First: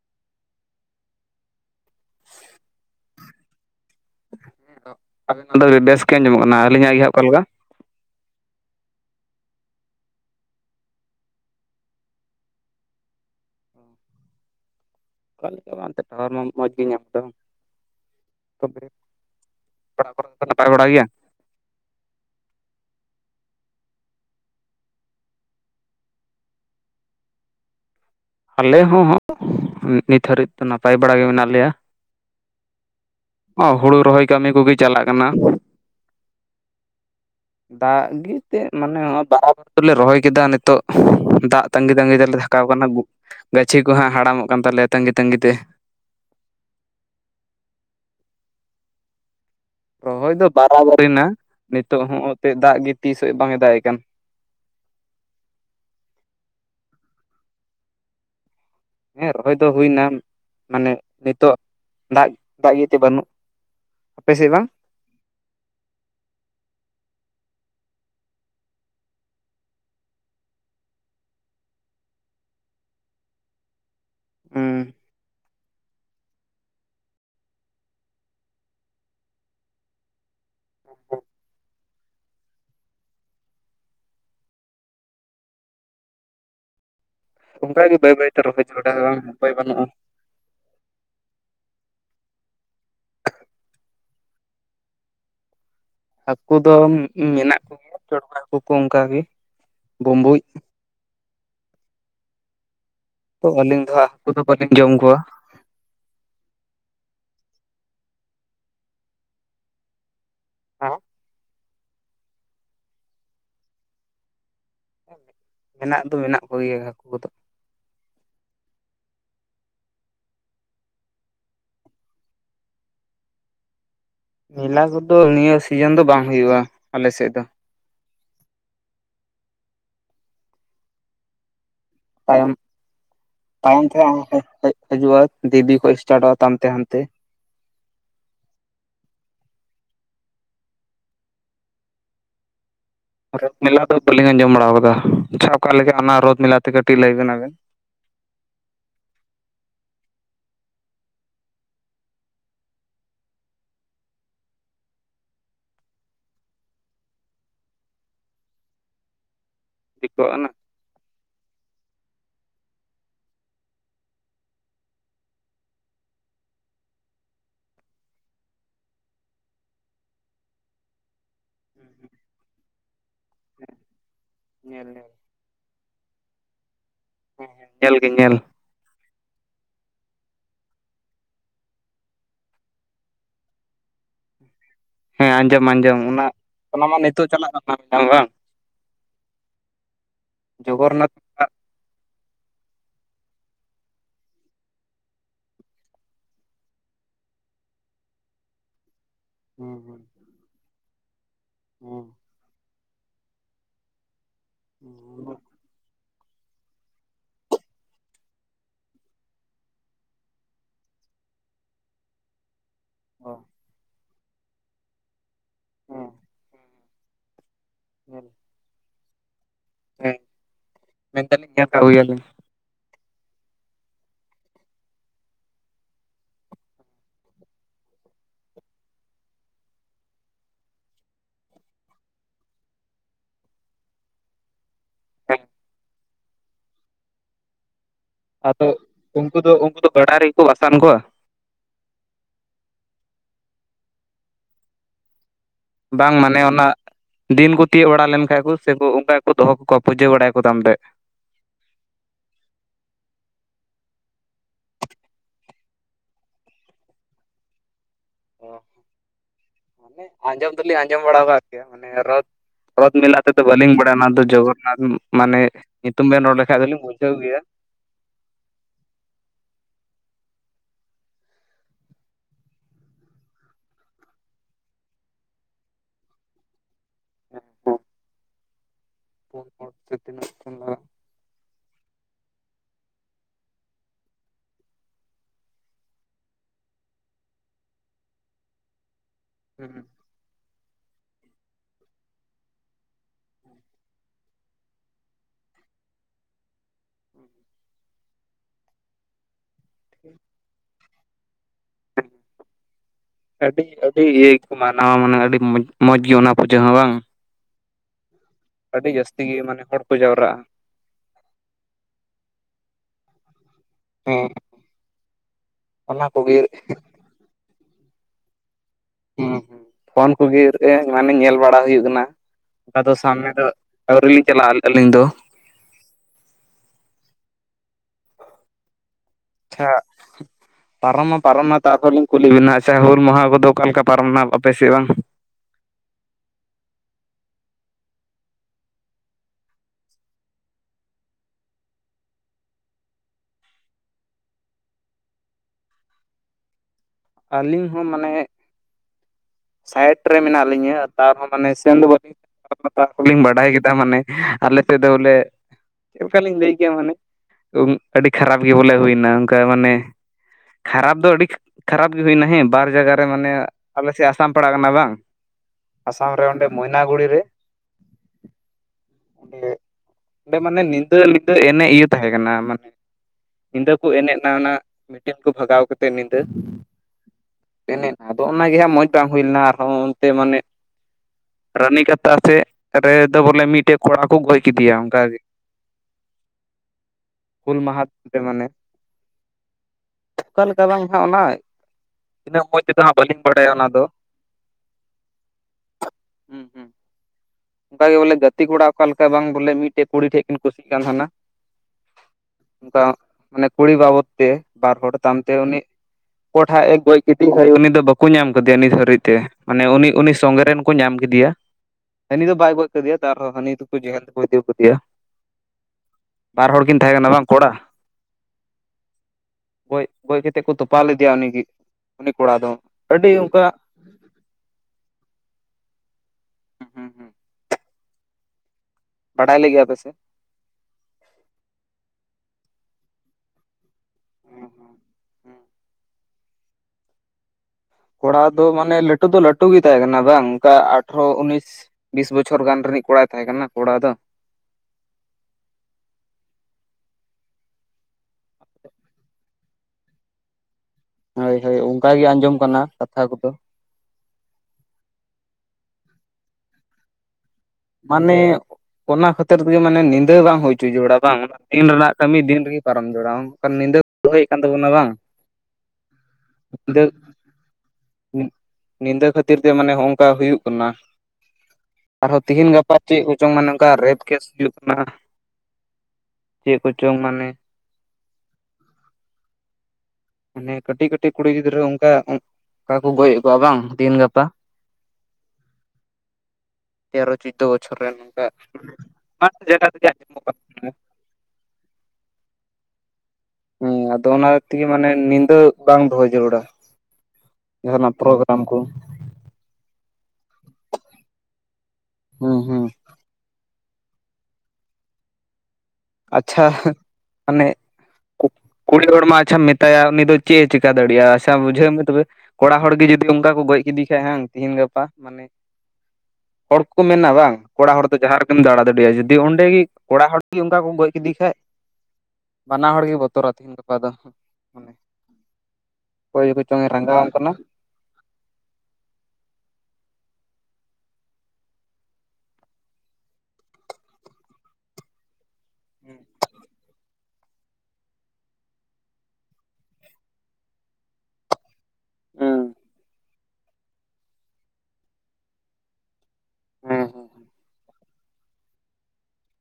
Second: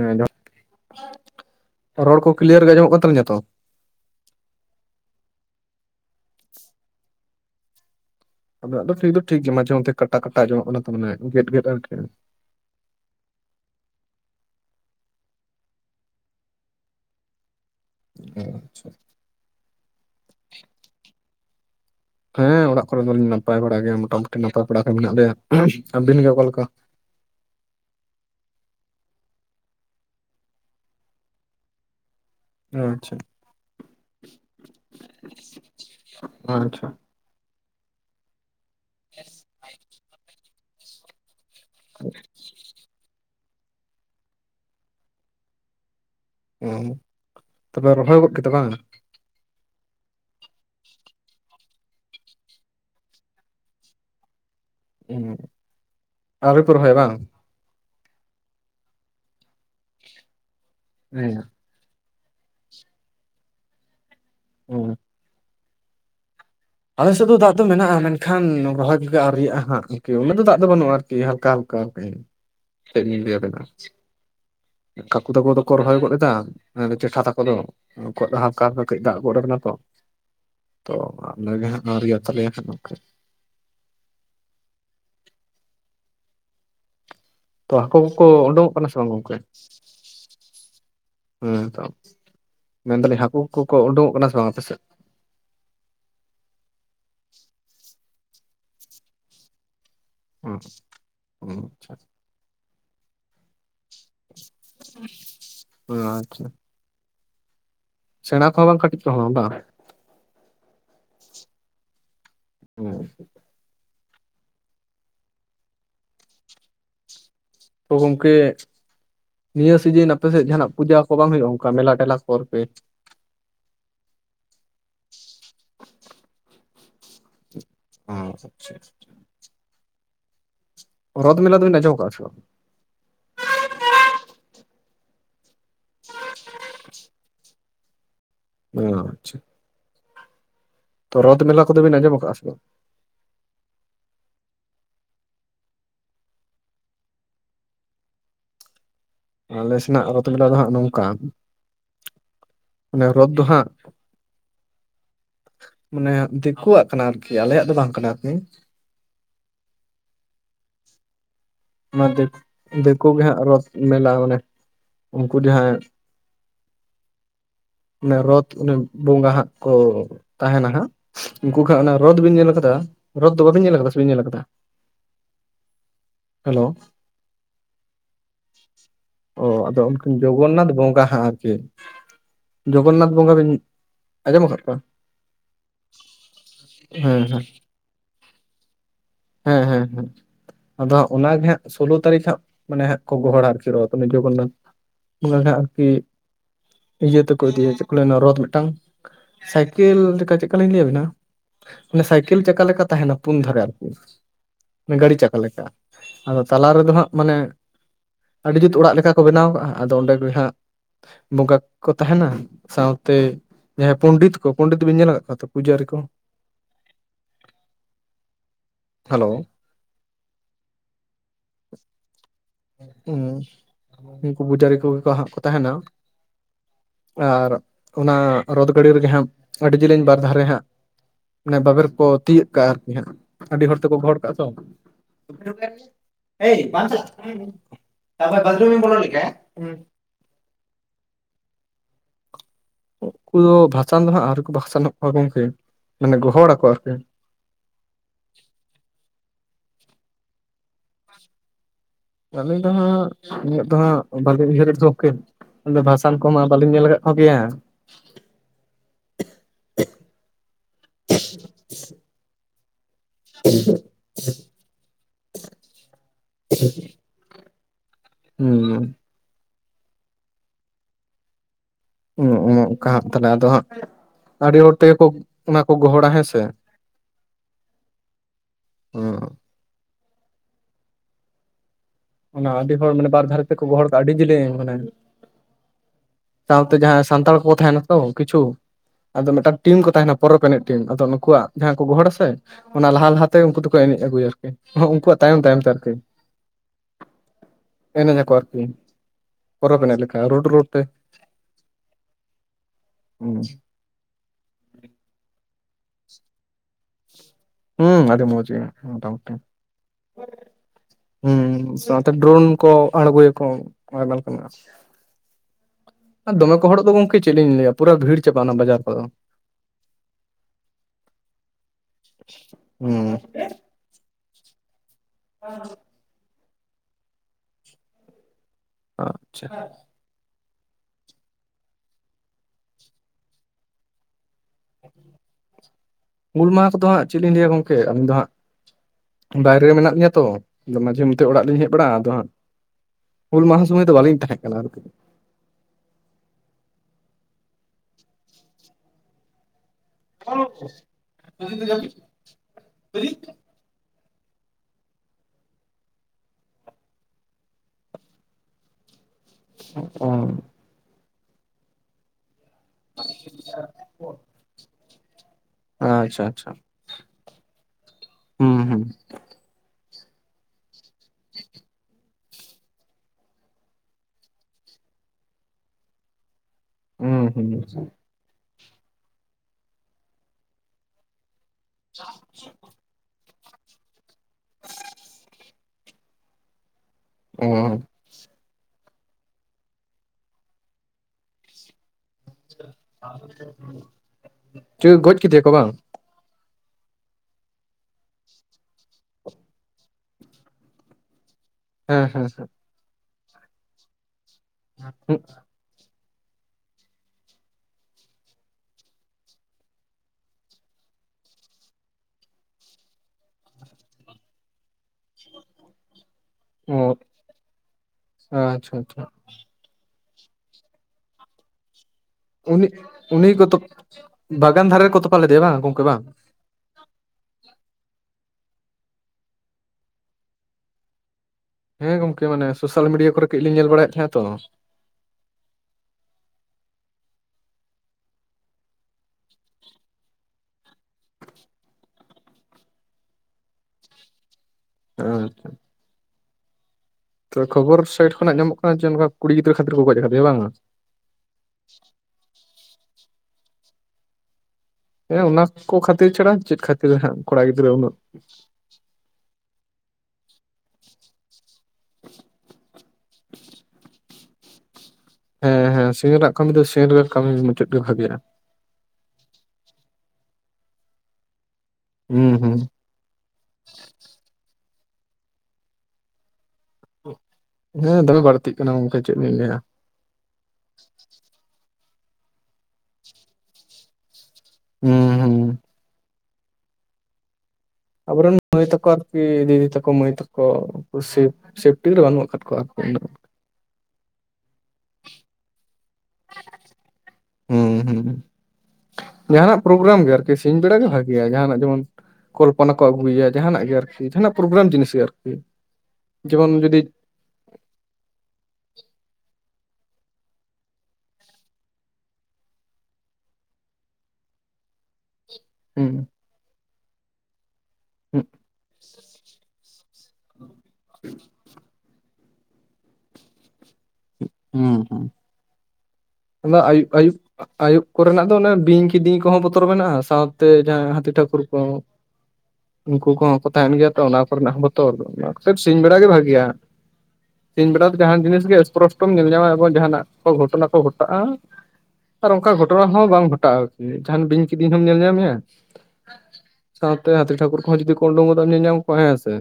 ᱦᱮᱸ [inaudible] ᱨᱚᱲ ᱠᱚ ᱠᱞᱤᱭᱟᱨ ᱜᱮ ᱟᱸᱡᱚᱢᱚᱜ ᱠᱟᱱ ᱛᱟᱹᱞᱤᱧᱟ ᱛᱚ? ᱟᱵᱤᱱ ᱚᱱᱟ ᱫᱚ ᱵᱮᱥ ᱜᱮ ᱟᱸᱡᱚᱢᱚᱜ ᱠᱟᱱᱟ ᱟᱹᱞᱤᱧᱟᱜ ᱜᱮ ᱦᱟᱜ ᱚᱠᱟᱞᱮᱠᱟ? ᱟᱫᱚ ᱟᱫᱚ ᱴᱷᱤᱠ ᱫᱚ ᱴᱷᱤᱠ ᱜᱮᱭᱟ ᱢᱟᱡᱷᱮ ᱢᱽᱷ ᱠᱟᱴ ᱠᱟᱴᱟ ᱡᱚᱢᱚᱜ ᱠᱟᱱᱟ ᱛ ᱢᱟᱱᱮ ᱜᱮᱫ ᱜᱮᱫ ᱟᱨᱠᱤ᱾ ᱚᱠᱟ ᱮᱱᱛᱮ ᱴᱟᱣᱟᱨ ᱢᱟ ᱢᱚᱡᱽ ᱜᱮ ᱧᱟᱢᱫᱟ ᱛᱚᱵᱮ ᱚᱲᱟ ᱠᱚᱨᱮ ᱫᱚ ᱱᱟᱯᱟᱭ ᱵᱟᱲᱟ ᱜᱮᱭᱟ? ᱦᱮᱸ ᱚᱲᱟᱜ ᱠᱚᱨᱮ ᱫᱚᱧ ᱱᱟᱯᱟᱭ ᱵᱟᱲᱟ ᱜᱮᱭᱟ ᱢᱚᱴᱟᱢᱩᱴᱤ ᱱᱟᱯᱟᱭ ᱵᱟᱲᱟ ᱜᱮ ᱢᱮᱱᱟᱜ ᱞᱮᱭᱟ, ᱟᱹᱵᱤᱱ ᱜᱮ ᱚᱠᱟᱞᱮᱠᱟ? ᱟᱞᱮ ᱦᱚᱸᱜ ᱱᱤᱛ ᱦᱟᱹᱨᱤᱡ ᱫᱚ ᱱᱟᱯᱟᱭ ᱵᱟᱲᱟ ᱜᱮ ᱢᱮᱱᱟᱜ ᱞᱮᱭᱟ᱾ ᱟᱪᱪᱷᱟ ᱚ ᱦᱩᱲᱩ ᱨᱚᱦᱚᱭ ᱠᱟᱹᱢᱤ ᱠᱚᱜᱮ ᱪᱟᱞᱟᱜ ᱠᱟᱱᱟ᱾ ᱟᱪᱪᱷᱟ ᱫᱟᱜ ᱜᱤᱛᱮᱫ ᱢᱟᱱᱮ ᱵᱟᱦᱟ ᱵ ᱫᱚᱞᱮ ᱨᱚᱦᱚᱭ ᱠᱮᱫᱟ ᱱᱤᱛᱳᱜ ᱫᱟᱜ ᱛᱟᱺᱜᱤ ᱛᱟᱺᱜᱤ ᱛᱮᱞᱮ ᱛᱷᱟᱠᱟᱣ ᱟᱠᱟᱱᱟ ᱜᱟᱹᱪᱷᱤ ᱠᱚ ᱦᱟᱸᱜ ᱦᱟᱲᱟᱢᱚᱜ ᱠᱟᱱ ᱛᱟᱞᱮᱭᱟ ᱛᱺᱟᱜᱤ ᱛᱟᱺᱜᱤ ᱛᱮ᱾ ᱚ ᱛᱚᱵᱮ ᱨᱚᱦᱚᱭ ᱜᱚᱫ ᱠᱮᱫᱟ ᱵᱟᱝ? ᱨᱚᱦᱚᱭ ᱫᱚ ᱵᱟᱨᱟᱵᱚᱨᱱᱟ ᱱᱤᱛᱚᱜ ᱦᱚᱸ ᱮᱱᱛᱮᱫ ᱫᱟᱜ ᱜᱮ ᱛᱤᱥᱮᱫ ᱵᱟᱝ ᱮ ᱫᱟᱭ ᱠᱟᱱ᱾ ᱚ ᱟᱣᱨᱤ ᱯᱮ ᱨᱚᱦᱟᱭ ᱵᱟᱝ? ᱦᱮᱸ ᱨᱚᱦᱚᱭ ᱫᱚ ᱦᱩᱭᱱᱟ ᱢᱟᱱᱮ ᱱᱤᱛᱚᱜ ᱫᱟᱜ ᱫᱟᱜ ᱤᱭᱟᱹᱛᱮ ᱵᱟᱹᱱᱩᱜ ᱟᱯᱮᱥᱮᱫ ᱵᱟᱝ? [inaudible] ᱟᱞᱮᱥᱮᱫ ᱫᱚ ᱫᱟᱜ ᱫᱚ ᱢᱮᱱᱟᱜᱼᱟ ᱢᱮᱱᱠᱷᱟᱱ ᱨᱚᱦᱚᱭ ᱟᱹᱣᱤᱭᱟᱜ ᱦᱟᱜᱜᱤ ᱩᱱᱟᱹᱜ ᱫᱚ ᱫᱟᱜ ᱫᱚ ᱵᱟᱹᱱᱩᱜᱼᱟ᱾ ᱦᱟᱞᱠᱟ ᱦᱟᱞᱠᱟ ᱜᱚᱢᱠᱮ ᱪᱮᱫ ᱞᱤᱧ ᱞᱟᱹᱭᱟ ᱟᱵᱮᱱᱟ᱾ ᱦᱩᱸ ᱠᱟᱠᱩ ᱛᱟᱹᱠᱚ ᱫᱚ ᱠᱚ ᱨᱚᱦᱚᱭᱟ ᱜᱚᱫ ᱮᱫᱟ ᱪᱮᱴᱷᱟ ᱛᱟᱠᱚ ᱫᱚ ᱜᱚᱫ ᱦᱟᱨᱠᱟ ᱠᱟᱹᱡ ᱫᱟᱜ ᱜᱚᱫ ᱟᱠᱟᱱᱟ ᱛᱚ, ᱛᱚ ᱟᱣᱨᱤ ᱛᱟᱞᱮᱭᱟ ᱱᱟᱦᱟᱜ ᱱᱚᱝᱠᱟ᱾ ᱛᱚ ᱚᱱᱠᱟ ᱜᱮ ᱦᱟᱹᱠᱩ ᱵᱟᱹᱭ ᱠᱚᱠᱚ ᱵᱟᱹᱭᱛᱮ ᱨᱚᱦᱚᱭ ᱩᱰᱩᱠᱚᱜ ᱠᱟᱱᱟ ᱡᱚᱲᱟᱣ ᱥᱮ ᱵᱟᱝ ᱜᱚᱝᱠᱮ? ᱩᱯᱟᱹᱭ ᱵᱟᱹᱱᱩᱜᱼᱟ ᱦᱮᱸ ᱛᱚ ᱢᱮᱱᱫᱟᱞᱤᱧ ᱦᱟᱹᱠᱩ ᱠᱚᱠᱚ ᱩᱰᱩᱝᱚᱜ ᱠᱟᱱᱟ ᱥᱮ ᱵᱟᱝ ᱟᱯᱮᱥᱮᱫ? ᱦᱟᱹᱠᱩ ᱫᱚ ᱢᱮᱱᱟᱜ ᱠᱚᱜᱮᱭᱟ ᱪᱰᱜ ᱦᱟᱹᱠᱩ ᱠᱚ ᱚᱱᱠᱟᱜ ᱜᱮ᱾ ᱵᱩᱸᱵᱩᱡ ᱦᱩᱸ ᱦᱩᱸ ᱟᱪᱪᱷᱟ᱾ ᱛᱚ ᱟᱹᱞᱤᱧ ᱫᱚ ᱦᱟᱸᱜ ᱦᱟᱹᱠᱩ ᱫᱚ ᱵᱟᱹᱞᱤᱧ ᱡᱚᱢ ᱠᱚᱣᱟ᱾ ᱚ ᱟᱪᱷᱟ ᱥᱮᱬᱟ ᱠᱚᱦᱚᱸ ᱵᱟᱝ ᱠᱟᱹᱴᱤᱡ ᱠᱚᱦᱚᱸ ᱵᱟᱝ ᱦᱮᱸ ᱦᱮᱸ ᱢᱮᱱᱟᱜ ᱫᱚ ᱢᱮᱱᱟᱜ ᱠᱚᱜᱮᱭᱟ ᱦᱟᱹᱠᱩ ᱠᱚᱫᱚ ᱜᱚᱢᱠᱮ ᱱᱤᱭᱟᱹ ᱥᱤᱡᱤᱱ ᱟᱯᱮᱥᱮᱫ ᱡᱟᱦᱟᱱᱟᱜ ᱯᱩᱡᱟᱹ ᱠᱚ ᱵᱟᱝ ᱦᱩᱭᱩᱜᱼᱟ ᱚᱱᱠᱟ ᱢᱮᱞᱟ ᱴᱮᱞᱟ ᱠᱚᱨ ᱯᱮ ᱢᱮᱞᱟ ᱠᱚᱫᱚ ᱱᱤᱭᱟᱹ ᱥᱤᱡᱮᱱ ᱫᱚ ᱵᱟᱝ ᱦᱩᱭᱩᱜᱭᱼᱟ ᱟᱞᱮᱥᱮᱫ ᱫᱚ᱾ ᱦᱚᱸ ᱟᱪᱷᱟ ᱪᱷᱟ᱾ ᱨᱚᱫ ᱢᱮᱞᱟ ᱫᱚᱵᱤᱱ ᱟᱸᱧᱡᱚᱢ ᱟᱠᱟᱫᱟᱼᱟ ᱥᱮ ᱵᱟᱝ ᱛᱟᱭᱚᱢ ᱛᱟᱭᱚᱢ ᱛᱮ ᱦᱮᱜ ᱦᱤᱡᱩᱜᱼᱟᱭ ᱫᱮᱵᱤ ᱠᱚ ᱤᱥᱴᱟᱴᱚᱜᱼᱟ ᱵᱟᱛᱟᱱᱛᱮ ᱦᱟᱱᱛᱮ᱾ ᱚ ᱟᱪᱷᱟ ᱨᱚᱛ ᱢᱮᱞᱟ ᱠᱚᱫᱚ ᱵᱤᱱ ᱟᱸᱡᱚᱢ ᱟᱠᱟᱜᱼᱟ ᱥᱮ ᱨᱳᱫᱽ ᱢᱮᱞᱟ ᱫᱚ ᱵᱟᱹᱞᱤᱧ ᱟᱸᱡᱚᱢ ᱵᱟᱲᱟ ᱟᱠᱟᱫᱟ ᱟᱪᱪᱷᱟ ᱚᱠᱟ ᱞᱮᱠᱟ ᱚᱱᱟ ᱨᱳᱫᱽ ᱢᱮᱞᱟᱛᱮ ᱠᱟᱹᱴᱤᱡ ᱞᱟᱹᱭ ᱵᱮᱱ ᱟᱵᱤᱱ ᱟᱞᱮ ᱥᱮᱱᱟᱜ ᱨᱚᱛ ᱢᱮᱞᱟ ᱫᱚ ᱦᱟᱸᱜ ᱱᱚᱝᱠᱟ ᱚᱱᱟ ᱨᱚᱛ ᱫᱚ ᱦᱟᱸᱜ ᱢᱟᱱᱮ ᱫᱤᱠᱩᱣᱟᱜ ᱠᱟᱱᱟ ᱟᱨᱠᱤ ᱟᱞᱮᱭᱟᱜ ᱫᱚ ᱵᱟᱝ ᱠᱟᱱᱟ ᱟᱨᱠᱤ ᱫᱤᱠᱩ ᱚᱱᱟ ᱫᱮᱠᱩ ᱜᱮ ᱱᱟᱦᱟᱸᱜ ᱢᱮᱞᱟ ᱢᱟᱱᱮ ᱩᱱᱠᱩ ᱡᱟᱦᱟᱸᱭ ᱨᱚᱛ ᱚᱱᱮ ᱵᱚᱸᱜᱟ ᱦᱟᱸᱜ ᱠᱚ ᱛᱟᱦᱮᱸᱱᱟ ᱦᱟᱸᱜ ᱩᱱᱠᱩ ᱠᱷᱚᱱ ᱨᱚᱛ ᱵᱤᱱ ᱧᱮᱞ ᱟᱠᱟᱫᱟ ᱨᱚᱛ ᱫᱚ ᱵᱟᱵᱤᱱ ᱧᱮᱞ ᱟᱠᱟᱫᱟ ᱥᱮ ᱵᱤᱱ ᱧᱮᱞ ᱟᱠᱟᱫᱟ ᱧᱮᱞ ᱦᱮᱞᱳ ᱧᱮᱞ ᱜᱮ ᱧᱮᱞ ᱚ ᱟᱫᱚ ᱩᱱᱠᱤᱱ ᱡᱚᱜᱚᱱᱱᱟᱛᱷ ᱵᱚᱸᱜᱟ ᱦᱟᱸᱜ ᱟᱨᱠᱤ ᱡᱚᱜᱚᱱᱱᱟᱛᱷ ᱵᱚᱸᱜᱟ ᱵᱤᱱ ᱟᱸᱡᱚᱢ ᱟᱠᱟᱫ ᱠᱚᱣᱟ ᱦᱮᱸ ᱟᱸᱡᱚᱢ ᱟᱸᱡᱚᱢ ᱚᱱᱟ ᱚᱱᱟ ᱢᱟ ᱦᱮᱸ ᱱᱤᱛᱚᱜ ᱦᱮᱸ ᱪᱟᱞᱟᱜ ᱠᱟᱱᱟ ᱵᱟᱝ? ᱦᱮᱸ ᱦᱮᱸ ᱦᱮᱸ ᱟᱫᱚ ᱡᱚᱜᱚᱨᱱᱟᱛᱷ ᱚᱱᱟᱜᱮ ᱦᱟᱸᱜ ᱥᱳᱞᱳ ᱛᱟᱹᱨᱤᱠᱷ ᱦᱟᱸᱜ ᱢᱟᱱᱮ ᱦᱟᱸᱜ ᱠᱚ ᱜᱚᱦᱚᱲᱟ ᱟᱨᱠᱤ ᱚᱱᱮ ᱡᱚᱜᱚᱱᱱᱟᱛᱷ ᱚᱱᱮ ᱦᱟᱸᱜ ᱟᱨᱠᱤ ᱤᱭᱟᱹ ᱛᱮᱠᱚ ᱤᱫᱤᱭᱟ ᱪᱮᱫ ᱠᱚ ᱞᱮᱭᱟ ᱚᱱᱟ ᱨᱚᱛ ᱢᱤᱫᱴᱟᱝ ᱦᱩᱸ ᱥᱟᱭᱠᱮᱞ ᱦᱩᱸ ᱞᱮᱠᱟ ᱪᱮᱫᱠᱟᱞᱤᱧ ᱞᱟᱹᱭ ᱟᱵᱤᱱᱟ ᱦᱩᱸ ᱚᱱᱮ ᱥᱟᱭᱠᱮᱞ ᱪᱟᱠᱟᱞᱮᱠᱟ ᱛᱟᱸᱦᱮᱱᱟ ᱯᱩᱱ ᱫᱷᱟᱨᱟ ᱨᱮ ᱜᱟᱹᱲᱤ ᱦᱩᱸ ᱪᱟᱠᱟ ᱞᱮᱠᱟ ᱟᱫᱚ ᱛᱟᱞᱟ ᱨᱮᱫᱚ ᱦᱟᱸᱜ ᱢᱟᱱᱮ ᱟᱹᱰᱤ ᱡᱩᱛ ᱚᱲᱟᱜ ᱞᱮᱠᱟ ᱠᱚ ᱵᱮᱱᱟᱣ ᱠᱟᱜᱼᱟ ᱟᱫᱚ ᱚᱸᱰᱮ ᱜᱮ ᱦᱟᱸᱜ ᱵᱚᱸᱜᱟ ᱠᱚ ᱛᱟᱸᱦᱮᱱᱟ ᱥᱟᱶᱛᱮ ᱦᱩᱸ ᱡᱟᱦᱟᱸᱭ ᱯᱚᱱᱰᱤᱛ ᱠᱚ ᱯᱚᱱᱰᱤᱛ ᱵᱤᱱ ᱧᱮᱞ ᱟᱠᱟᱫ ᱠᱚᱣᱟ ᱛᱚ ᱯᱩᱡᱟᱹᱨᱤᱠᱚ? ᱧᱮᱞ ᱦᱮᱞᱳ ᱦᱮᱸ ᱢᱮᱱᱫᱟᱞᱤᱧ ᱧᱮᱞ ᱟᱹᱜᱩᱭᱟᱞᱤᱧ ᱦᱮᱸ ᱩᱱᱠᱩ ᱯᱩᱡᱟᱨᱤ ᱠᱚᱜᱮ ᱠᱚ ᱦᱟᱸᱜ ᱠᱚ ᱛᱟᱦᱮᱱᱟ ᱟᱨ ᱚᱱᱟ ᱨᱚᱫᱽ ᱜᱟᱹᱰᱤ ᱨᱮᱜᱮ ᱦᱟᱸᱜ ᱟᱹᱰᱤ ᱡᱤᱞᱤᱧ ᱵᱟᱨ ᱫᱷᱟᱨᱮ ᱦᱟᱸᱜ ᱢᱟᱱᱮ ᱵᱟᱵᱮᱨ ᱠᱚ ᱛᱤᱜ ᱠᱟᱜᱼᱟ ᱟᱨᱠᱤ ᱦᱟᱸᱜ ᱟᱹᱰᱤ ᱦᱚᱲ ᱛᱮᱠᱚ ᱜᱚᱦᱚᱲ ᱠᱟᱜᱼᱟ ᱛᱚ ᱦᱮᱸ ᱮᱭ ᱵᱟᱢ ᱪᱟᱞᱟᱜ-ᱟ? ᱛᱟᱯᱚᱨᱮ ᱵᱟᱛᱨᱩᱢᱤᱧ ᱵᱚᱞᱚᱱ ᱞᱟᱹᱜᱤᱫ-ᱟ ᱚᱲᱟᱜ ᱨᱮᱠᱚ ᱟᱥᱟᱱ ᱠᱚᱣᱟ ᱩᱱᱠᱩ ᱵᱷᱟᱥᱚᱱ ᱫᱚ ᱦᱟᱸᱜ ᱟᱣᱨᱤᱠᱚ ᱵᱷᱟᱥᱚᱱᱚᱜ ᱦᱳ ᱜᱚᱢᱠᱮ ᱵᱟᱝ ᱢᱟᱱᱮ ᱚᱱᱟ ᱫᱤᱱ ᱠᱚ ᱛᱤᱭᱳᱜ ᱵᱟᱲᱟ ᱞᱮᱱ ᱠᱟᱷᱡ ᱠᱚ ᱥᱮ ᱠᱚ ᱚᱱᱠᱟ ᱜᱮᱠᱚ ᱫᱚᱦᱚ ᱠᱚᱠᱚᱣᱟ ᱯᱩᱡᱟᱹ ᱵᱟᱲᱟᱭᱠᱚ ᱛᱟᱢ ᱛᱮ ᱟᱞᱤᱧ ᱫᱚ ᱦᱟᱸᱜ ᱤᱧᱟᱹᱜ ᱫᱚ ᱦᱟᱸᱜ ᱵᱟᱞᱤᱧ ᱩᱭᱦᱟᱹᱨᱮᱫ ᱜᱚᱢᱠᱮ ᱟᱫᱚ ᱵᱷᱟᱥᱟᱱ ᱠᱚᱢᱟ ᱵᱟᱹᱞᱤᱧ ᱧᱮᱞ ᱟᱠᱟᱫ ᱠᱚᱜᱮᱭᱟ ᱚ ᱢᱟᱱᱮ ᱟᱸᱡᱚᱢ ᱫᱚᱞᱤᱧ ᱟᱸᱡᱚᱢ ᱵᱟᱲᱟ ᱠᱟᱜ ᱜᱮᱭᱟ ᱢᱟᱱᱮ ᱨᱚᱫ ᱨᱚᱫᱽ ᱢᱮᱞᱟ ᱛᱮᱫᱚ ᱵᱟᱹᱞᱤᱧ ᱵᱟᱲᱟᱭᱟ ᱚᱱᱟ ᱫᱚ ᱡᱚᱜᱚᱱᱱᱟᱛᱷ ᱢᱟᱱᱮ ᱧᱩᱛᱩᱢ ᱵᱮᱱ ᱨᱚᱲ ᱞᱮᱠᱷᱟᱱ ᱫᱚᱞᱤᱧ ᱵᱩᱡᱟᱹᱣᱟ ᱵᱩᱡᱷᱟᱹᱣ ᱜᱮᱭᱟ ᱦᱩᱸ ᱚᱸᱜ-ᱚᱸᱜ ᱚᱱᱠᱟ ᱦᱟᱸᱜ ᱛᱟᱦᱚᱞᱮ ᱟᱫᱚ ᱦᱟᱸᱜ ᱟᱹᱰᱤ ᱦᱚᱲ ᱛᱮᱠᱚ ᱚᱱᱟ ᱠᱚ ᱜᱚᱦᱚᱲᱟ ᱦᱮᱸ ᱥᱮ ᱧᱚ ᱯᱳᱱ ᱦᱚᱲ ᱥᱮ ᱛᱤᱱᱟᱹᱜ ᱠᱷᱚᱱ [inaudible] ᱚᱱᱟ ᱟᱹᱰᱤ ᱦᱚᱲ ᱢᱟᱱᱮ ᱵᱟᱨ ᱫᱷᱟᱨᱮ ᱛᱮᱠᱚ ᱜᱚᱦᱚᱲᱫᱟ ᱟᱹᱰᱤ ᱡᱤᱞᱤᱧ ᱢᱟᱱᱮ ᱥᱟᱶᱛᱮ ᱡᱟᱦᱟᱸ ᱥᱟᱱᱛᱟᱲ ᱠᱚᱠᱚ ᱛᱟᱦᱮᱱᱟ ᱛᱚ ᱠᱤᱪᱷᱩ ᱟᱫᱚ ᱢᱤᱫᱴᱟᱝ ᱴᱤᱢ ᱦᱩᱸ ᱠᱚ ᱛᱟᱦᱮᱱᱟ ᱯᱚᱨᱚᱵᱽ ᱮᱱᱮᱡ ᱴᱤᱢ ᱟᱫᱚ ᱱᱩᱠᱩᱣᱟᱜ ᱡᱟᱦᱟᱸ ᱠᱚ ᱜᱚᱦᱚᱲᱟ ᱥᱮ ᱚᱱᱟ ᱞᱟᱦᱟ ᱞᱟᱦᱟᱛᱮ ᱩᱱᱠᱩ ᱫᱚᱠᱚ ᱮᱱᱮᱡ ᱟᱜᱩᱭᱟ ᱟᱨᱠᱤ ᱦᱚᱸ ᱩᱱᱠᱩᱣᱟᱜ ᱛᱟᱭᱚᱢ ᱛᱟᱭᱚᱢ ᱛᱮ ᱟᱨᱠᱤ ᱮᱱᱮᱡ ᱟᱠᱚ ᱟᱨᱠᱤ ᱯᱚᱨᱚᱵ ᱮᱱᱮᱡ ᱞᱮᱠᱟ ᱨᱳᱰ ᱨᱳᱰ ᱛᱮ ᱟᱹᱰᱤ ᱟᱹᱰᱤ ᱤᱭᱟᱹ ᱜᱮᱠᱚ ᱢᱟᱱᱟᱣᱟ ᱢᱟᱱᱮ ᱟᱹᱰᱤ ᱢᱚᱸᱡᱽ ᱜᱮ ᱚᱱᱟ ᱯᱩᱡᱟᱹ ᱦᱚᱸ ᱵᱟᱝ᱾ ᱦᱩᱸ ᱟᱰᱤ ᱢᱚᱡᱽ ᱜᱮᱭᱟ ᱟᱹᱰᱤ ᱡᱟᱹᱥᱛᱤ ᱢᱚᱴᱟᱢᱩᱴᱤ᱾ ᱜᱮ ᱢᱟᱱᱮ ᱦᱚᱲ ᱠᱚ ᱡᱟᱣᱨᱟᱜᱼᱟ ᱦᱩᱸ ᱥᱟᱶᱛᱮ ᱰᱨᱳᱱ ᱠᱚ ᱟᱸᱬᱜᱳ ᱭᱟᱠᱚ᱾ ᱟᱭ ᱦᱮᱸ ᱞᱮᱠᱟ ᱚᱱᱟ ᱢᱮᱱᱟᱜᱼᱟ ᱠᱚᱜᱮ ᱦᱮᱸ ᱫᱚᱢᱮ ᱠᱚ ᱦᱚᱲᱚᱜ ᱫᱚ ᱜᱚᱝᱠᱮ᱾ ᱪᱮᱫ ᱞᱤᱧ ᱞᱟᱹᱭᱟ ᱯᱩᱨᱟᱹ ᱵᱷᱤᱲ ᱪᱟᱵᱟᱜ ᱚᱱᱟ ᱵᱟᱡᱟᱨ ᱠᱚᱫᱚ ᱦᱩᱸ ᱦᱩᱸ ᱯᱷᱳᱱ ᱠᱚᱜᱮ ᱢᱟᱱᱮ ᱧᱮᱞ ᱵᱟᱲᱟ ᱦᱩᱭᱩᱜ ᱠᱟᱱᱟ ᱚᱠᱟ ᱫᱚ ᱦᱩᱸ ᱥᱟᱢᱱᱮ ᱫᱚ ᱟᱹᱣᱨᱤ ᱞᱤᱧ ᱪᱟᱞᱟᱜᱼᱟ ᱟᱹᱞᱤᱧ ᱫᱚ [unintelligible] ᱚ ᱪᱷᱟᱜ ᱯᱟᱨᱚᱢ ᱢᱟ ᱯᱟᱨᱚᱢᱮᱱᱟ ᱛᱟᱨᱯᱚᱨ ᱞᱤᱧ ᱠᱩᱞᱤ ᱵᱮᱱᱟ ᱟᱪᱷᱟ ᱦᱩᱞ ᱢᱟᱦᱟ ᱠᱚᱫᱚ ᱚᱠᱟ ᱞᱮᱠᱟ ᱯᱟᱨᱚᱢᱱᱟ ᱟᱯᱮᱥᱮᱫ ᱵᱟᱝ? ᱦᱩᱞ ᱢᱟᱦᱟ ᱠᱚᱫᱚ ᱦᱟᱸᱜ ᱪᱮᱫᱞᱤᱧ ᱞᱟᱹᱭᱟ ᱜᱚᱢᱠᱮ ᱟᱹᱞᱤᱧ ᱫᱚ ᱦᱟᱸᱜ ᱵᱟᱭᱨᱮ ᱨᱮ ᱢᱮᱱᱟᱜ ᱞᱤᱧᱟ ᱛᱚ ᱟᱫᱚ ᱢᱟᱡᱷᱮ ᱢᱚᱫᱽᱫᱷᱮ ᱚᱲᱟᱜ ᱞᱤᱧ ᱦᱮᱡ ᱵᱟᱲᱟᱜᱼᱟ ᱟᱫᱚ ᱦᱟᱸᱜ ᱦᱩᱞ ᱢᱟᱦᱟ ᱥᱚᱢᱚᱭ ᱫᱚ ᱵᱟᱞᱤᱧ ᱛᱟᱦᱮᱸ ᱠᱟᱱᱟ ᱟᱨᱠᱤ ᱟᱹᱞᱤᱧ ᱦᱚᱸ ᱢᱟᱱᱮ ᱥᱟᱭᱤᱴ ᱨᱮ ᱢᱮᱱᱟᱜ ᱞᱤᱧᱟᱹ ᱛᱟᱨᱦᱚᱸ ᱢᱟᱱᱮ ᱥᱮᱱ ᱫᱚ ᱵᱟᱹᱞᱤᱧ ᱵᱟᱰᱟᱭ ᱠᱮᱫᱟ ᱢᱟᱱᱮ᱾ ᱟᱞᱮ ᱛᱮᱫᱚ ᱞᱮ- ᱪᱮᱫᱠᱟ ᱞᱤᱧ ᱞᱟᱹᱭ ᱠᱮᱭᱟ ᱢᱟᱱᱮ ᱟᱹᱰᱤ ᱠᱷᱟᱨᱟᱯ ᱜᱮ ᱵᱚᱞᱮ ᱦᱩᱭᱱᱟ᱾ ᱚᱱᱠᱟ ᱢᱟᱱᱮ ᱚ ᱠᱷᱟᱨᱟᱯ ᱫᱚ ᱟᱹᱰᱤ ᱠᱷᱟᱨᱟᱯ ᱜᱤ ᱦᱩᱭᱱᱟ ᱦᱮᱸ ᱵᱟᱨ ᱡᱟᱜᱟ ᱨᱮ ᱢᱟᱱᱮ ᱟᱞᱮᱥᱮᱫ- ᱟᱥᱟᱢ ᱯᱟᱲᱟᱜ ᱠᱟᱱᱟ ᱵᱟᱝ᱾ ᱟᱥᱟᱢ ᱟᱪᱪᱷᱟ ᱨᱮ ᱚᱸᱰᱮ ᱟᱪᱪᱷᱟ ᱢᱚᱭᱱᱟᱜᱩᱲᱤ ᱨᱮ ᱦᱩᱸ ᱦᱩᱸ ᱚᱸᱰᱮ- ᱚᱸᱰᱮ ᱢᱟᱱᱮ ᱧᱤᱫᱟᱹ ᱧᱤᱫᱟᱹ ᱮᱱᱮᱡ ᱤᱭᱟᱹ ᱛᱟᱦᱮᱸ ᱠᱟᱱᱟ ᱢᱟᱱᱮ- ᱧᱤᱫᱟᱹ ᱠᱚ ᱮᱱᱮᱡ ᱚᱱᱟ ᱢᱤᱴᱤᱱ ᱠᱚ ᱵᱷᱟᱜᱟᱣ ᱠᱟᱛᱮᱫ ᱧᱤᱫᱟᱹ- ᱦᱩᱸ ᱦᱩᱸ᱾ ᱮᱱᱮᱡ ᱮᱱᱟ, ᱟᱫᱚ ᱚᱱᱟᱜᱮᱦᱟᱸᱜ ᱢᱚᱡᱽ ᱵᱟᱝ ᱦᱩᱭ ᱞᱮᱱᱟ ᱟᱨᱦᱚᱸ ᱚᱱᱛᱮ ᱢᱟᱱᱮ- ᱨᱟᱹᱱᱤ ᱠᱟᱛᱷᱟ ᱥᱮᱫ ᱨᱮᱫᱚ ᱵᱚᱞᱮ ᱢᱤᱫᱴᱮᱡ- ᱠᱚᱲᱟ ᱠᱚ ᱜᱚᱡᱽ ᱠᱤᱫᱤᱭᱟ ᱚᱱᱠᱟ ᱜᱮ ᱚ ᱦᱩᱞ ᱢᱟᱦᱟᱼ ᱚᱸᱰᱮ ᱢᱟᱱᱮ ᱚᱠᱟ ᱞᱮᱠᱟ ᱵᱟᱝ ᱦᱟᱸᱜ ᱚᱱᱟᱼ ᱛᱤᱱᱟᱹᱜ ᱢᱚᱡᱽ ᱛᱮᱫᱚ ᱦᱟᱸᱜ ᱵᱟᱹᱞᱤᱧ ᱵᱟᱰᱟᱭᱟ ᱚᱱᱟ ᱫᱚ᱾ ᱪᱩᱭᱩ ᱜᱚᱡᱽ ᱠᱮᱫᱮᱭᱟᱠᱚ ᱵᱟᱝ᱾ ᱚᱱᱠᱟ ᱜᱮ ᱵᱚᱞᱮ ᱜᱟᱛᱮ ᱠᱚᱲᱟ ᱚᱠᱟ ᱞᱮᱠᱟ ᱵᱟᱝ ᱵᱚᱞᱮ ᱢᱤᱫᱴᱮᱡ ᱠᱩᱲᱤ ᱴᱷᱮᱡ ᱠᱤᱱ ᱠᱩᱥᱤᱜ ᱠᱟᱱ ᱛᱟᱦᱮᱱᱟ᱾ ᱦᱮᱸ ᱦᱮᱸ ᱦᱮᱸ᱾ ᱚᱱᱠᱟ ᱢᱟᱱᱮ ᱠᱩᱲᱤ ᱵᱟᱵᱚᱫ ᱛᱮ ᱵᱟᱨ ᱦᱚᱲ ᱜᱟᱱᱛᱮ ᱩᱱᱤᱼ ᱚᱠᱚ ᱴᱷᱟᱜ ᱮ ᱜᱚᱡᱽ ᱠᱤᱫᱤ ᱦᱳᱭ ᱩᱱᱤ ᱫᱚ ᱵᱟᱠᱚ ᱧᱟᱢ ᱠᱟᱫᱤᱭᱟ ᱱᱤᱛ ᱦᱟᱹᱨᱤᱡ ᱛᱮ᱾ ᱢᱟᱱᱮ ᱩᱱᱤ ᱩᱱᱤ ᱥᱚᱸᱜᱮ ᱨᱮᱱ ᱠᱚ ᱧᱟᱢ ᱠᱤᱫᱤᱭᱟ᱾ ᱦᱟᱹᱱᱤ ᱫᱚ ᱵᱟᱭ ᱜᱚᱡᱽ ᱠᱟᱫᱤᱭᱟ ᱛᱟᱨᱦᱚ ᱦᱟᱹᱱᱤ ᱫᱚᱠᱩ ᱡᱮᱦᱮᱞ ᱛᱮᱠᱩ ᱤᱫᱤ ᱠᱟᱫᱤᱭᱟ᱾ ᱵᱟᱨ ᱦᱚᱲ ᱠᱤᱱ ᱚ ᱛᱟᱦᱮᱸ ᱠᱟᱱᱟ ᱵᱟᱝ ᱠᱚᱲᱟ᱾ ᱟᱪᱪᱷᱟ ᱟᱪᱪᱷᱟ ᱜᱚᱡᱽ ᱜᱚᱡᱽ ᱠᱟᱛᱮᱫ ᱠᱚ ᱛᱚᱯᱟ ᱞᱤᱫᱤᱭᱟ ᱩᱱᱤᱜᱤ ᱩᱱᱤ ᱠᱚᱲᱟ ᱫᱚ ᱩᱱᱤ ᱟᱹᱰᱤ ᱩᱱᱤ ᱚᱱᱠᱟᱼ ᱠᱚ ᱛᱚ ᱵᱟᱜᱟᱱ ᱫᱷᱟᱨᱮ ᱨᱮᱠᱚ ᱛᱚᱯᱟ ᱞᱮᱫᱮᱭᱟ ᱵᱟᱝ ᱜᱚᱝᱠᱮ ᱵᱟᱝ᱾ ᱦᱩᱸ ᱦᱩᱸ᱾ ᱵᱟᱰᱟᱭ ᱞᱮᱜᱮᱭᱟ ᱯᱮᱥᱮ᱾ ᱦᱮᱸ ᱜᱚᱝᱠᱮ ᱢᱟᱱᱮ ᱥᱳᱥᱟᱞ ᱢᱤᱰᱤᱭᱟ ᱠᱚᱨᱮ ᱠᱟᱹᱡ ᱞᱤᱧ ᱧᱮᱞ ᱵᱟᱲᱟᱭᱮᱫ ᱛᱟᱦᱮᱸᱛ-ᱟ ᱛᱚ᱾ ᱦᱚᱸ ᱦᱚᱸ ᱠᱚᱲᱟ ᱫᱚ ᱢᱟᱱᱮ ᱞᱟᱹᱴᱩ ᱫᱚ ᱞᱟᱹᱴᱩ ᱜᱮ ᱛᱟᱦᱮᱸ ᱠᱟᱱᱟ ᱵᱟᱝ ᱚᱱᱠᱟ ᱟᱴᱷᱮᱨᱚ ᱩᱱᱤᱥ ᱵᱤᱥ ᱵᱚᱪᱷᱚᱨ ᱜᱟᱱ ᱨᱤᱱᱤᱡ ᱠᱚᱲᱟᱭ ᱛᱟᱦᱮᱸ ᱠᱟᱱᱟ ᱠᱚᱲᱟ ᱫᱚ᱾ ᱦᱮᱸ ᱦᱚᱭᱛᱚ᱾ ᱛᱚ ᱠᱷᱚᱵᱚᱨ ᱥᱟᱭᱤᱴ ᱠᱷᱚᱱᱟᱜ ᱧᱟᱢᱚᱜ ᱠᱟᱱᱟ ᱡᱮ ᱱᱚᱝᱠᱟ ᱠᱩᱲᱤ ᱜᱤᱫᱽᱨᱟᱹ ᱠᱷᱟᱛᱤᱨ ᱠᱚ ᱜᱚᱡ ᱟᱠᱟᱫᱮᱭᱟ ᱵᱟᱝᱼᱟ᱾ ᱦᱳᱭ ᱦᱳᱭ ᱚᱱᱠᱟ ᱜᱮ ᱟᱸᱡᱚᱢ ᱠᱟᱱᱟ ᱠᱟᱛᱷᱟ ᱠᱚᱫᱚ᱾ ᱦᱮᱸ ᱚᱱᱟ ᱠᱚ ᱠᱷᱟᱹᱛᱤᱨ ᱪᱷᱟᱲᱟ ᱪᱮᱫ ᱠᱷᱟᱹᱛᱤᱨ ᱦᱟᱝ᱾ ᱢᱟᱱᱮ ᱚᱱᱟ ᱠᱷᱟᱹᱛᱤᱨ ᱛᱮᱜᱮ ᱢᱟᱱᱮ ᱧᱤᱫᱟᱹ ᱵᱟᱝ ᱦᱩᱭᱪᱚᱭ ᱚᱲᱟᱜ ᱵᱟᱝ? ᱫᱤᱱ ᱨᱮᱱᱟᱜ ᱠᱟᱹᱢᱤ ᱫᱤᱱ ᱨᱮᱜᱮ ᱯᱟᱨᱚᱢ ᱡᱚᱲᱟᱣ ᱟᱢ ᱚᱱᱠᱟ ᱧᱤᱫᱟᱹ ᱠᱚ ᱫᱚᱦᱚ ᱦᱩᱭ ᱠᱟᱱ ᱛᱟᱵᱚᱱᱟ ᱵᱟᱝ᱾ ᱦᱮᱸ ᱦᱮᱸ ᱥᱤᱧ ᱨᱮᱱᱟᱜ ᱠᱟᱹᱢᱤ ᱫᱚ ᱧᱤᱫᱟᱹ ᱥᱤᱧ ᱨᱮᱜᱮ ᱠᱟᱹᱢᱤ ᱢᱩᱪᱟᱹᱫ ᱜᱮ ᱵᱷᱟᱜᱤᱭᱟ᱾ ᱧᱤᱫᱟᱹ ᱠᱷᱟᱹᱛᱤᱨ ᱛᱮ ᱢᱟᱱᱮ ᱦᱚᱝᱠᱟ ᱦᱩᱭᱩᱜ ᱠᱟᱱᱟ, ᱟᱨᱦᱚᱸ ᱦᱩᱸ ᱛᱤᱦᱤᱧ ᱦᱩᱸ ᱜᱟᱯᱟ ᱪᱮᱫ ᱠᱚᱪᱚᱝ ᱢᱟᱱᱮ ᱚᱱᱠᱟ ᱨᱮᱯ ᱠᱮᱥ ᱦᱩᱭᱩᱜ ᱠᱟᱱᱟ, ᱪᱮᱫ ᱠᱚᱪᱚᱝ ᱢᱟᱱᱮ ᱦᱮᱸ ᱫᱚᱢᱮ ᱵᱟᱹᱲᱛᱤᱜ ᱠᱟᱱᱟ ᱜᱚᱢᱠᱮ ᱪᱮᱫ ᱞᱤᱧ ᱞᱟᱹᱭᱟ᱾ ᱢᱟᱱᱮ ᱠᱟᱹᱴᱤᱡ ᱠᱟᱹᱴᱤᱡ ᱠᱩᱲᱤ ᱜᱤᱫᱽᱨᱟᱹ ᱚᱱᱠᱟ ᱚᱱᱠᱟ ᱠᱚ ᱜᱚᱡ ᱮᱫ ᱠᱚᱣᱟ ᱵᱟᱝ ᱛᱤᱦᱤᱱ ᱜᱟᱯᱟ? ᱦᱩᱸ ᱦᱩᱸ ᱛᱮᱨᱚ ᱪᱩᱭᱫᱳ ᱵᱚᱪᱷᱚᱨ ᱨᱮᱱ᱾ ᱟᱵᱚ ᱚᱱᱠᱟ ᱨᱮᱱ ᱢᱟᱹᱭ ᱛᱟᱠᱚ ᱟᱨᱠᱤ ᱫᱤᱫᱤ ᱡᱮᱴᱟ ᱛᱟᱠᱚ ᱛᱮᱜᱮ ᱢᱟᱹᱭ ᱟᱸᱡᱚᱢᱚᱜ ᱠᱟᱱ ᱛᱟᱠᱚ ᱛᱟᱦᱮᱸᱱᱟ ᱥᱮᱯ ᱥᱮᱯᱴᱤ ᱨᱮ ᱵᱟᱹᱱᱩᱜ ᱟᱠᱟᱫ ᱠᱚᱣᱟ ᱟᱨᱠᱤ ᱩᱱᱟᱹᱜ᱾ ᱦᱮᱸ ᱟᱫᱚ ᱚᱱᱟ ᱛᱤᱜᱤ ᱢᱟᱱᱮ ᱱᱤᱱᱫᱟᱹ ᱵᱟᱝ ᱫᱚᱦᱚ ᱡᱟᱹᱨᱩᱲᱟ᱾ [unintelligible] ᱡᱟᱦᱟᱱᱟᱜ ᱦᱩᱸ ᱯᱨᱳᱜᱨᱟᱢ ᱠᱚ ᱡᱟᱦᱟᱱᱟᱜ ᱯᱨᱳᱜᱨᱟᱢ ᱜᱮ ᱟᱨᱠᱤ ᱥᱤᱧ ᱵᱮᱲᱟ ᱜᱮ ᱵᱷᱟᱜᱭᱟ ᱡᱟᱦᱟᱱᱟᱜ ᱡᱮᱢᱚᱱ ᱦᱩᱸ ᱦᱩᱸ ᱠᱚᱞᱯᱚᱱᱟ ᱠᱚ ᱟᱹᱜᱩᱭᱮᱭᱟ ᱡᱟᱦᱟᱱᱟᱜ ᱜᱮ ᱟᱨᱠᱤ ᱡᱟᱦᱟᱱᱟᱜ ᱯᱨᱳᱜᱨᱟᱢ ᱡᱤᱱᱤᱥ ᱜᱮ ᱟᱨᱠᱤ ᱟᱪᱪᱷᱟ ᱡᱮᱢᱚᱱ ᱡᱩᱫᱤ ᱢᱟᱱᱮ ᱠᱩᱲᱤ ᱦᱚᱲ ᱢᱟ ᱟᱪᱪᱷᱟᱟᱢ ᱢᱮᱛᱟᱭᱟ ᱩᱱᱤ ᱫᱚ ᱪᱮᱫ ᱮ ᱪᱤᱠᱠᱟ ᱫᱟᱲᱮᱭᱟᱜᱼᱟ ᱟᱪᱪᱷᱟ ᱵᱩᱡᱷᱟᱹᱣ ᱢᱮ ᱛᱚᱵᱮ ᱠᱚᱲᱟ ᱦᱚᱲ ᱜᱮ ᱡᱩᱫᱤ ᱚᱱᱠᱟ ᱠᱚ ᱜᱚᱡ ᱠᱤᱰᱤ ᱠᱟᱭᱟ ᱛᱤᱦᱤᱧ ᱜᱟᱯᱟ ᱢᱟᱱᱮ ᱦᱮᱸ [unintelligible] ᱦᱚᱲ ᱠᱚᱠᱚ ᱢᱮᱱᱟ ᱵᱟᱝ ᱠᱚᱲᱟ ᱦᱚᱲ ᱫᱚ ᱡᱟᱦᱟᱸ ᱦᱩᱸ ᱨᱮᱜᱮᱢ ᱫᱟᱬᱟ ᱫᱟᱲᱮᱭᱟᱜᱼᱟ ᱡᱩᱫᱤ ᱚᱸᱰᱮᱜ ᱠᱚᱲᱟ ᱦᱚᱲ ᱩᱝ ᱩᱝ ᱚᱠᱟ ᱠᱚᱢ ᱜᱚᱡ ᱠᱮᱫᱮ ᱠᱷᱟᱱᱡ ᱵᱟᱱᱟ ᱦᱚᱲ ᱜᱮ ᱵᱚᱛᱚᱨᱟ ᱛᱮᱦᱱ ᱜᱟᱯᱟ ᱫᱚ᱾ ᱦᱩᱸ ᱢᱟᱱᱮ ᱦᱩᱸ ᱚᱠᱚᱭ ᱟᱫᱚ ᱠᱚᱪᱚᱝ ᱮ ᱟᱭᱩ ᱨᱟᱸᱜᱟᱣᱟᱢ ᱟᱭᱩᱵ ᱠᱟᱱᱟ ᱟᱭᱩ ᱠᱚᱨᱮᱱᱟᱜ ᱫᱚ ᱚᱱᱮ ᱵᱤᱧ ᱠᱤᱫᱤᱧ ᱠᱚᱦᱚᱸ ᱵᱚᱛᱚᱨ ᱢᱮᱱᱟᱜᱼᱟ ᱥᱟᱶᱛᱮ ᱡᱟᱦᱟᱸ ᱦᱟᱹᱛᱤ ᱴᱷᱷᱟᱠᱩᱨ ᱠᱚ ᱩᱱᱠᱩ ᱠᱚᱦᱚᱸ ᱠᱚ ᱛᱟᱦᱮᱱ ᱜᱮᱭᱟ ᱛᱚ ᱚᱱᱟ ᱠᱚᱨᱮᱱᱟᱜ ᱦᱚᱸ ᱵᱚᱛᱚᱨ ᱫᱚ᱾ ᱥᱤᱧ ᱵᱮᱲᱟ ᱜᱮ ᱵᱷᱟᱜᱤᱭᱟ ᱥᱤᱧ ᱵᱮᱲᱟ ᱫᱚ ᱡᱟᱦᱟᱱ ᱡᱤᱱᱤᱥ ᱜᱮ [inaudible] ᱛᱚ ᱧᱮᱞ ᱧᱟᱢᱟ ᱮᱵᱚᱝ ᱡᱟᱦᱟᱱᱟᱜ ᱠᱚ ᱜᱷᱚᱴᱚᱱᱟ ᱠᱚ ᱜᱷᱚᱴᱟᱜᱼᱟ᱾ ᱟᱨ ᱚᱱᱠᱟ ᱦᱮᱸ ᱜᱷᱚᱴᱚᱱᱟ ᱦᱚᱸ ᱵᱟᱝ ᱜᱷᱚᱴᱟᱜᱼᱟ ᱟᱨᱠᱤ ᱡᱟᱦᱟᱱ ᱵᱤᱧ ᱠᱤᱫᱤᱤᱱ ᱦᱢ ᱧᱮᱞ ᱧᱟᱢᱮᱭᱟ᱾ ᱥᱟᱶᱛᱮ ᱦᱟᱹᱛᱤ ᱴᱷᱟᱹᱠᱩᱨ ᱠᱚᱚᱸ ᱡᱩᱫᱤ ᱠᱚ ᱩᱰᱩᱝ ᱜᱟᱫᱚᱜ ᱧᱮᱞᱧᱟᱢ ᱠᱚᱣᱟ ᱦᱮᱸ ᱥᱮ᱾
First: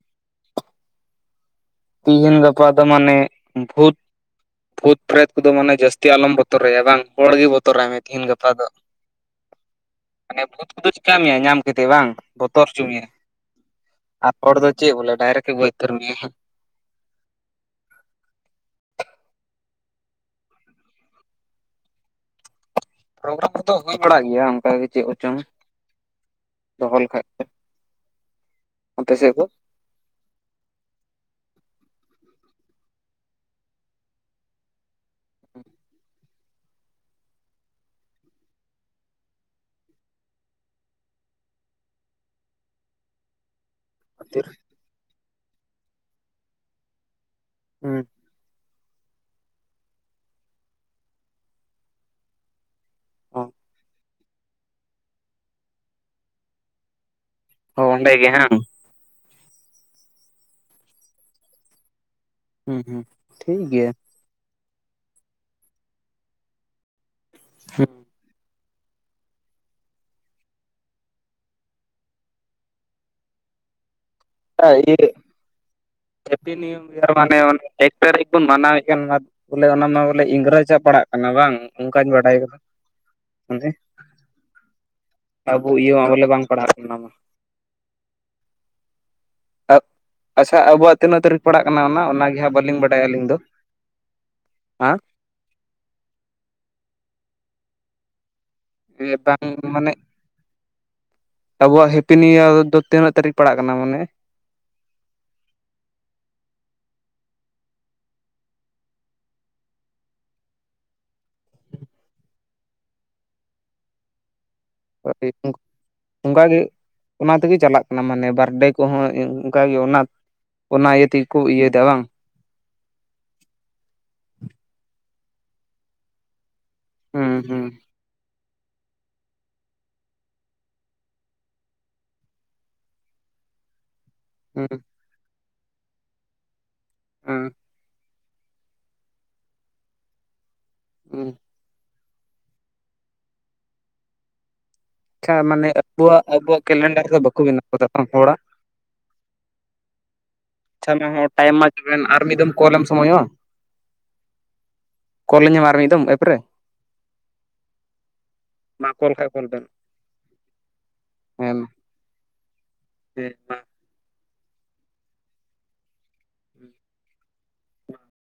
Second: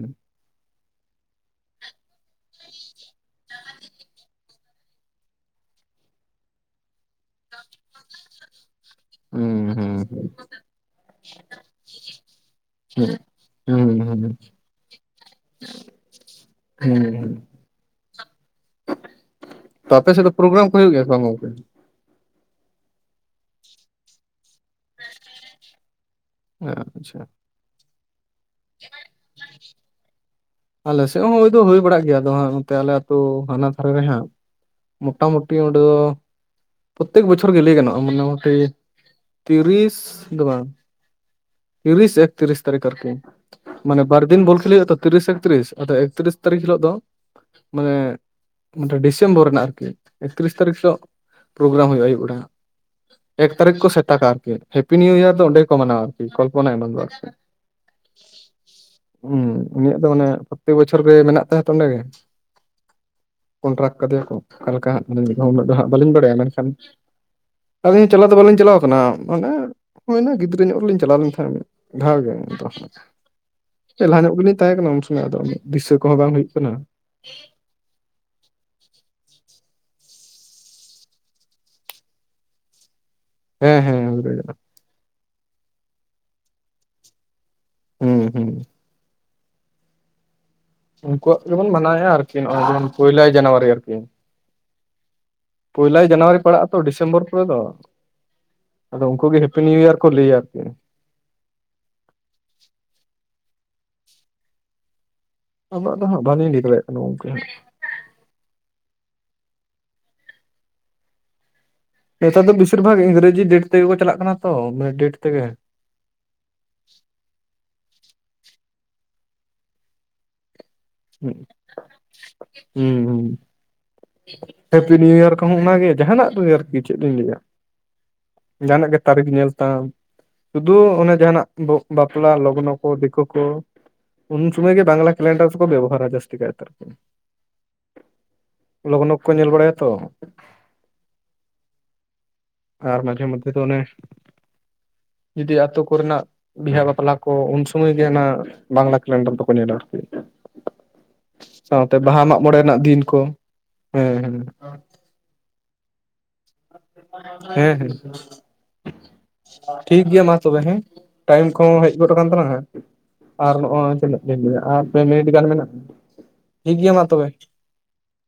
ᱛᱤᱦᱤᱱ ᱜᱟᱯᱟ ᱫᱚ ᱢᱟᱱᱮ ᱵᱩᱛ ᱵᱷᱩᱛ ᱯᱷᱨᱮᱫ ᱠᱚᱫᱚ ᱢᱟᱱᱮ ᱡᱟᱹᱥᱛᱤ ᱟᱞᱚᱢ ᱵᱚᱛᱚᱨᱟᱭᱟ ᱵᱟᱝ ᱦᱚᱲ ᱜᱮ ᱵᱚᱛᱚᱨᱟᱭ ᱢᱮ ᱛᱮᱦᱤᱧ ᱜᱟᱯᱟ ᱫᱚ᱾ ᱦᱩᱸ ᱦᱩᱸ ᱦᱩᱸ ᱢᱟᱱᱮ ᱵᱷᱩᱛ ᱠᱚᱫᱚ ᱪᱮᱠᱟ ᱢᱮᱭᱟ ᱧᱟᱢ ᱠᱟᱛᱮ ᱵᱟᱝ ᱵᱚᱛᱚᱨ ᱦᱚᱪᱚ ᱢᱮᱭᱟ᱾ ᱦᱩᱸᱩᱸ ᱟᱨ ᱦᱚᱲ ᱫᱚ ᱪᱮᱫ ᱵᱚᱞᱮ ᱰᱟᱭᱨᱮᱠᱴ ᱜᱮ ᱜᱚᱡ ᱩᱛᱟᱹᱨ ᱢᱮᱭᱟ ᱦᱮᱸ᱾ ᱦᱩᱸ ᱦᱩᱸ ᱟᱯᱮ ᱥᱮᱫ ᱫᱚ ᱯᱨᱳᱜᱨᱟᱢ ᱠᱚ ᱦᱩᱭᱩᱜ ᱜᱮᱭᱟ ᱥᱮ ᱵᱟᱝ ᱜᱚᱝᱠᱮ? ᱯᱨᱨᱟᱢ ᱠᱚᱫᱚ ᱦᱩᱭ ᱵᱟᱲᱟᱜ ᱜᱮᱭᱟ ᱚᱱᱠᱟᱜ ᱜᱮ ᱪᱮᱫ ᱦᱚᱪᱚᱝ ᱫᱚᱦᱚ ᱟᱪᱪᱷᱟ ᱞᱮᱠᱷᱟᱡ᱾ ᱟᱯᱮ ᱥᱮᱫ ᱫᱚ? ᱟᱞᱮᱥᱮᱫ ᱦᱚᱸ ᱦᱳᱭ ᱫᱚ ᱦᱩᱭ ᱵᱟᱲᱟᱜ ᱜᱮᱭᱟ ᱱᱚᱛᱮ ᱟᱞᱮ ᱟᱹᱛᱩ ᱦᱟᱱᱟ ᱫᱷᱟᱨ ᱨᱮᱦᱟᱸᱜ᱾ ᱢᱩᱴᱟ ᱢᱩᱴᱤ ᱚᱰᱮ ᱫᱚ ᱯᱨᱚᱛᱮᱠ ᱵᱚᱪᱷᱚᱨ ᱜᱮ ᱞᱟᱹᱭ ᱜᱟᱱᱚᱜᱼᱟ ᱢᱚᱴᱟ ᱢᱩᱴᱤ ᱛᱤᱨᱤᱥ ᱫᱚ ᱵᱟᱝ ᱛᱤᱨᱤᱥ ᱮᱠᱛᱤᱨᱤᱥ ᱛᱟᱨᱤᱠᱷ ᱟᱨᱠᱤ ᱢᱟᱱᱮ ᱵᱟᱨ ᱫᱤᱱ ᱠᱷᱟᱹᱛᱤᱨ ᱵᱚᱞ ᱠᱷᱮᱞᱳ ᱦᱩᱭᱩᱜᱼᱟ ᱛᱚ ᱛᱤᱨᱤᱥ ᱮᱠᱛᱨᱤᱥ ᱟᱫᱚ ᱮᱠᱛᱤᱨᱤᱥ ᱛᱟᱨᱤᱠᱷ ᱦᱤᱞᱳᱜ ᱫᱚ ᱢᱟᱱᱮ ᱰᱤᱥᱮᱢᱵᱚᱨ ᱨᱮᱱᱟᱜ ᱟᱨᱠᱤ ᱮᱠᱛᱨᱤᱥ ᱛᱟᱹᱨᱤᱠᱷ ᱦᱤᱞᱚᱜ ᱯᱨᱳᱜᱨᱟᱢ ᱦᱩᱭᱩᱜᱼᱟ ᱟᱭᱭᱩᱵ ᱵᱮᱲᱟ ᱦᱟᱸᱜ᱾ ᱮᱠ ᱛᱟᱹᱨᱤᱠᱷ ᱠᱚ ᱥᱮᱛᱟᱟᱜᱼᱟ ᱟᱨᱠᱤ ᱦᱮᱯᱤ ᱱᱤᱭᱩ ᱤᱭᱟᱨ ᱫᱚ ᱚᱸᱰᱮ ᱠᱚ ᱢᱟᱱᱟᱣᱟ ᱟᱨᱠᱤ ᱠᱚᱞᱯᱚᱱᱟ ᱮᱢᱟᱱ ᱫᱚ ᱟᱨᱠᱤ᱾ ᱚ ᱚᱸᱰᱮ ᱜᱮ ᱦᱟᱝᱜ ᱩᱸ ᱩᱱᱤᱭᱟᱜ ᱫᱚ ᱢᱟᱱᱮ ᱯᱨᱚᱛᱮᱠ ᱵᱚᱪᱷᱚᱨ ᱜᱮ ᱢᱮᱱᱟᱜ ᱛᱟᱭᱟ ᱛᱚ ᱚᱸᱰᱮ ᱜᱮ᱾ ᱦᱩᱸ ᱦᱩᱸ ᱴᱷᱤᱠ ᱜᱮᱭᱟ ᱠᱚᱱᱴᱨᱟᱠᱴ ᱠᱟᱫᱮᱭᱟᱠᱚ ᱚᱠᱟ ᱞᱮᱠᱟ ᱦᱜ ᱩᱱᱟᱹᱜ ᱫᱚ ᱦᱟᱸᱜ ᱵᱟᱹᱞᱤᱧ ᱵᱟᱲᱟᱭᱟ ᱢᱮᱱᱠᱷᱟᱱ ᱦᱩᱸ ᱟᱹᱞᱤᱧ ᱦᱚ ᱪᱟᱞᱟᱣ ᱫᱚ ᱵᱟᱹᱞᱤᱧ ᱪᱟᱞᱟᱣ ᱠᱟᱱᱟ ᱢᱟᱱᱮ ᱦᱩᱭᱱᱟ ᱜᱤᱫᱽᱨᱟᱹ ᱧᱚᱜ ᱨᱮ ᱞᱤᱧ ᱪᱟᱞᱟᱣ ᱞᱮᱱ ᱛᱟᱦᱮᱸᱫ ᱢᱤᱫ ᱫᱷᱟᱣ ᱜᱮ ᱞᱮᱞᱦᱟ ᱧᱚᱜ ᱵᱤᱥᱤ ᱞᱤᱧᱛᱟᱦᱮ ᱠᱟᱱᱟ ᱩᱱ ᱤᱭᱟᱹ ᱥᱩᱢᱚᱭ ᱟᱫᱚ ᱟᱱᱟ. ᱜ ᱫᱤᱥᱟᱹ ᱠᱚ ᱦᱚᱸ ᱵᱟᱝ ᱦᱩᱭᱩᱜ ᱦᱮᱯᱤ ᱠᱟᱱᱟ ᱱᱤᱭᱩ ᱤᱭᱟᱨ ᱨᱮᱭᱟᱜ ᱢᱟᱱᱮ ᱚᱱᱮ ᱮᱠ ᱛᱟᱹᱨᱤᱠᱷ ᱵᱚᱱ ᱢᱟᱱᱟᱣᱮᱜ ᱠᱟᱱ ᱱᱟᱣᱟ ᱵᱚᱞᱮ ᱚᱱᱟ ᱢᱟ ᱵᱚᱞᱮ ᱤᱝᱨᱮᱡᱼᱟᱜ ᱯᱟᱲᱟᱜ ᱠᱟᱱᱟ ᱵᱟᱝ ᱚᱱᱠᱟᱧ ᱵᱟᱰᱟᱭ ᱠᱟᱫᱟ᱾ ᱢᱟᱱᱮ ᱦᱮᱸ ᱦᱮᱸ ᱦᱮ [unintelligible] ᱟᱵᱚ ᱤᱭᱟᱹ ᱵᱚᱞᱮ ᱵᱟᱝ ᱯᱟᱲᱦᱟᱜ ᱠᱟᱱᱟ ᱢᱟ ᱦᱩᱸ ᱦᱩᱸ ᱟᱪᱪᱷᱟ ᱟᱵᱚᱣᱟᱜ ᱛᱤᱱᱟᱹᱜ ᱩᱱᱠᱩᱣᱟᱜ ᱛᱟᱹᱨᱤᱠᱷ ᱯᱟᱲᱟᱜ ᱜᱮᱵᱚᱱ ᱠᱟᱱᱟ ᱚᱱᱟ ᱢᱟᱱᱟᱣᱮᱫᱼᱟ ᱟᱨᱠᱤ ᱚᱱᱟᱜᱮ ᱦᱟᱸᱜ ᱱᱚᱜᱼᱚᱭ ᱵᱟᱹᱞᱤᱧ ᱡᱮᱢᱚᱱ ᱵᱟᱰᱟᱭᱟ ᱟᱹᱞᱤᱧ ᱯᱚᱭᱞᱟᱭ ᱫᱚ ᱡᱟᱱᱩᱣᱟᱨᱤ ᱟᱨᱠᱤ ᱦᱮᱸ ᱯᱚᱭᱞᱟᱭ ᱡᱟᱱᱩᱣᱟᱨᱤ ᱯᱟᱲᱟᱜ ᱟ ᱛᱚ ᱰᱤᱥᱮᱢᱵᱚᱨ ᱯᱚᱨᱮ ᱫᱚ ᱟᱫᱚ ᱩᱱᱠᱩ ᱜᱮ ᱵᱟᱝ ᱦᱮᱯᱤ ᱱᱤᱭᱩ ᱢᱟᱱᱮ ᱤᱭᱟᱨ ᱠᱚ ᱞᱟᱹᱭᱟ ᱟᱨᱠᱤ ᱟᱵᱚᱣᱟᱜ ᱦᱮᱯᱤ ᱱᱤᱭᱩ ᱤᱭᱟᱨ ᱫᱚ ᱛᱤᱱᱟᱹᱜ ᱛᱟᱹᱨᱤᱠᱷ ᱯᱟᱲᱟᱜ ᱠᱟᱱᱟ ᱢᱟᱱᱮ ᱟᱵᱚᱣᱟᱜ ᱫᱚ ᱦᱟᱜ ᱵᱟᱞᱤᱧ ᱞᱟᱹᱭ ᱫᱟᱬᱮ ᱠᱟᱱᱟ ᱜᱚᱢᱠᱮ ᱱᱮᱛᱟᱨ ᱫᱚ ᱵᱮᱥᱤᱨ ᱵᱷᱟᱜᱽ ᱤᱝᱨᱮᱡᱤ ᱰᱮᱴ ᱛᱮᱜᱮ ᱠᱚ ᱪᱟᱞᱟᱜ ᱠᱟᱱᱟ ᱛᱚ ᱰᱮᱴ ᱛᱮᱜᱮ [unintelligible] ᱚᱱᱠᱟᱜᱮ ᱚᱱᱟ ᱛᱮᱜᱮ ᱪᱟᱞᱟᱜ ᱠᱟᱱᱟ ᱢᱟᱱᱮ ᱵᱟᱨᱰᱮ ᱠᱚᱦᱚᱸ ᱚᱱᱠᱟᱜᱮ ᱚᱱᱟ ᱚᱱᱟ ᱤᱭᱟᱹ ᱛᱮᱜᱮ ᱠᱚ ᱦᱩᱸᱜ ᱤᱭᱟᱹᱭᱮᱫᱟ ᱵᱟᱝ ᱦᱩ ᱦᱩ ᱦᱮᱯᱤ ᱱᱤᱭᱩ ᱤᱭᱟᱨ ᱠᱚᱦᱚᱸ ᱚᱱᱟᱜᱮ ᱡᱟᱦᱟᱱᱟᱜ ᱫᱚ ᱟᱨᱠᱤ ᱪᱮᱜ ᱞᱤᱧ ᱦᱩᱸ ᱞᱟᱹᱭᱟ᱾ ᱦᱩᱸ ᱡᱟᱱᱟᱜ ᱜᱮ ᱛᱟᱹᱨᱤᱠᱷ ᱧᱮᱞ ᱛᱟᱢ᱾ ᱥᱩᱫᱩ ᱚᱱᱮ ᱡᱟᱦᱟᱱᱟᱜ ᱵᱚᱜ ᱵᱟᱯᱞᱟ ᱞᱚᱠᱱᱚ ᱠᱚ ᱫᱮᱠᱳ ᱠᱚ ᱾ ᱩᱱ ᱦᱩᱸ ᱥᱩᱢᱚᱭ ᱜᱮ ᱵᱟᱝᱞᱟ ᱠᱮᱞᱮᱱᱰᱟᱨ ᱠᱚ ᱵᱮᱵᱚᱦᱟᱨᱟ ᱡᱟᱹᱥᱛᱤ ᱠᱟᱭ ᱛᱮ ᱚᱸ ᱞᱚᱜᱚᱱᱚ ᱠᱚ ᱧᱮᱞ ᱵᱟᱲᱟᱭᱟ ᱛᱚ᱾ ᱩᱸ ᱟᱨ ᱢᱟᱡᱷᱮ ᱢᱚᱫᱷᱮ ᱫᱚ ᱚᱱᱮ ᱟᱪᱪᱷᱟ ᱡᱩᱫᱤ ᱢᱟᱱᱮ ᱟᱛᱳ ᱠᱚ ᱟᱵᱚᱣᱟᱜ ᱨᱮᱱᱟᱜ ᱟᱵᱚᱣᱟᱜ ᱵᱤᱦᱟᱹ ᱠᱮᱞᱮᱱᱰᱟᱨ ᱵᱟᱯᱞᱟ ᱫᱚ ᱠᱚ ᱵᱟᱠᱚ ᱩᱱ ᱵᱮᱱᱟᱣ ᱠᱟᱫᱟ ᱥᱚᱢᱚᱭ ᱵᱟᱝ ᱜᱮ ᱱᱟᱜ ᱦᱚᱲᱟᱜ ᱵᱟᱝᱞᱟ ᱠᱮᱞᱮᱱᱰᱟᱨ ᱫᱚᱠᱚ ᱧᱮᱞᱟ ᱾ ᱟᱪᱪᱷᱟ ᱢᱟ ᱦᱚ ᱴᱟᱭᱤᱢ ᱢᱟ ᱡᱳᱭᱮᱱ ᱟᱨ ᱵᱟᱦᱟ ᱢᱤᱜ ᱢᱟᱜ ᱫᱚᱢ ᱢᱚᱬᱮ ᱠᱚᱞ ᱨᱮᱱᱟᱜ ᱮᱢ ᱫᱤᱱ ᱠᱚ ᱥᱚᱢᱚᱭᱚᱜᱼᱟ ᱦᱮᱸ ᱾ ᱠᱚᱞ ᱤᱧ ᱧᱟᱢ ᱟᱨ ᱢᱤᱫ ᱫᱚᱢ ᱮᱯ ᱨᱮ᱾ ᱦᱮᱸ ᱦᱮᱸ ᱢᱟ ᱠᱚᱞ ᱠᱷᱟᱡ ᱠᱚᱞ ᱵᱮᱱ [inaudible] ᱴᱷᱤᱠ ᱜᱤᱭᱟ ᱢᱟ ᱛᱚᱵᱮ ᱦᱮᱸ ᱴᱟᱭᱤᱢ ᱦᱮᱸ ᱢᱟ ᱠᱚᱦᱚᱸ ᱦᱮᱡ ᱜᱚᱫ ᱟᱠᱟᱱ ᱛᱟᱞᱟᱝᱟ ᱦᱟᱜ ᱦᱮᱸ ᱟᱨ ᱢᱟ ᱱᱚᱜᱼᱚᱭ ᱛᱤᱱᱟᱹᱜ [unintelligible] ᱟᱨ ᱯᱮ ᱢᱤᱱᱤᱴ ᱜᱟᱱ ᱢᱮᱱᱟᱜᱼᱟ ᱴᱷᱤᱠ ᱜᱮᱭᱟ ᱢᱟ ᱛᱚᱵᱮ ᱾ [inaudible]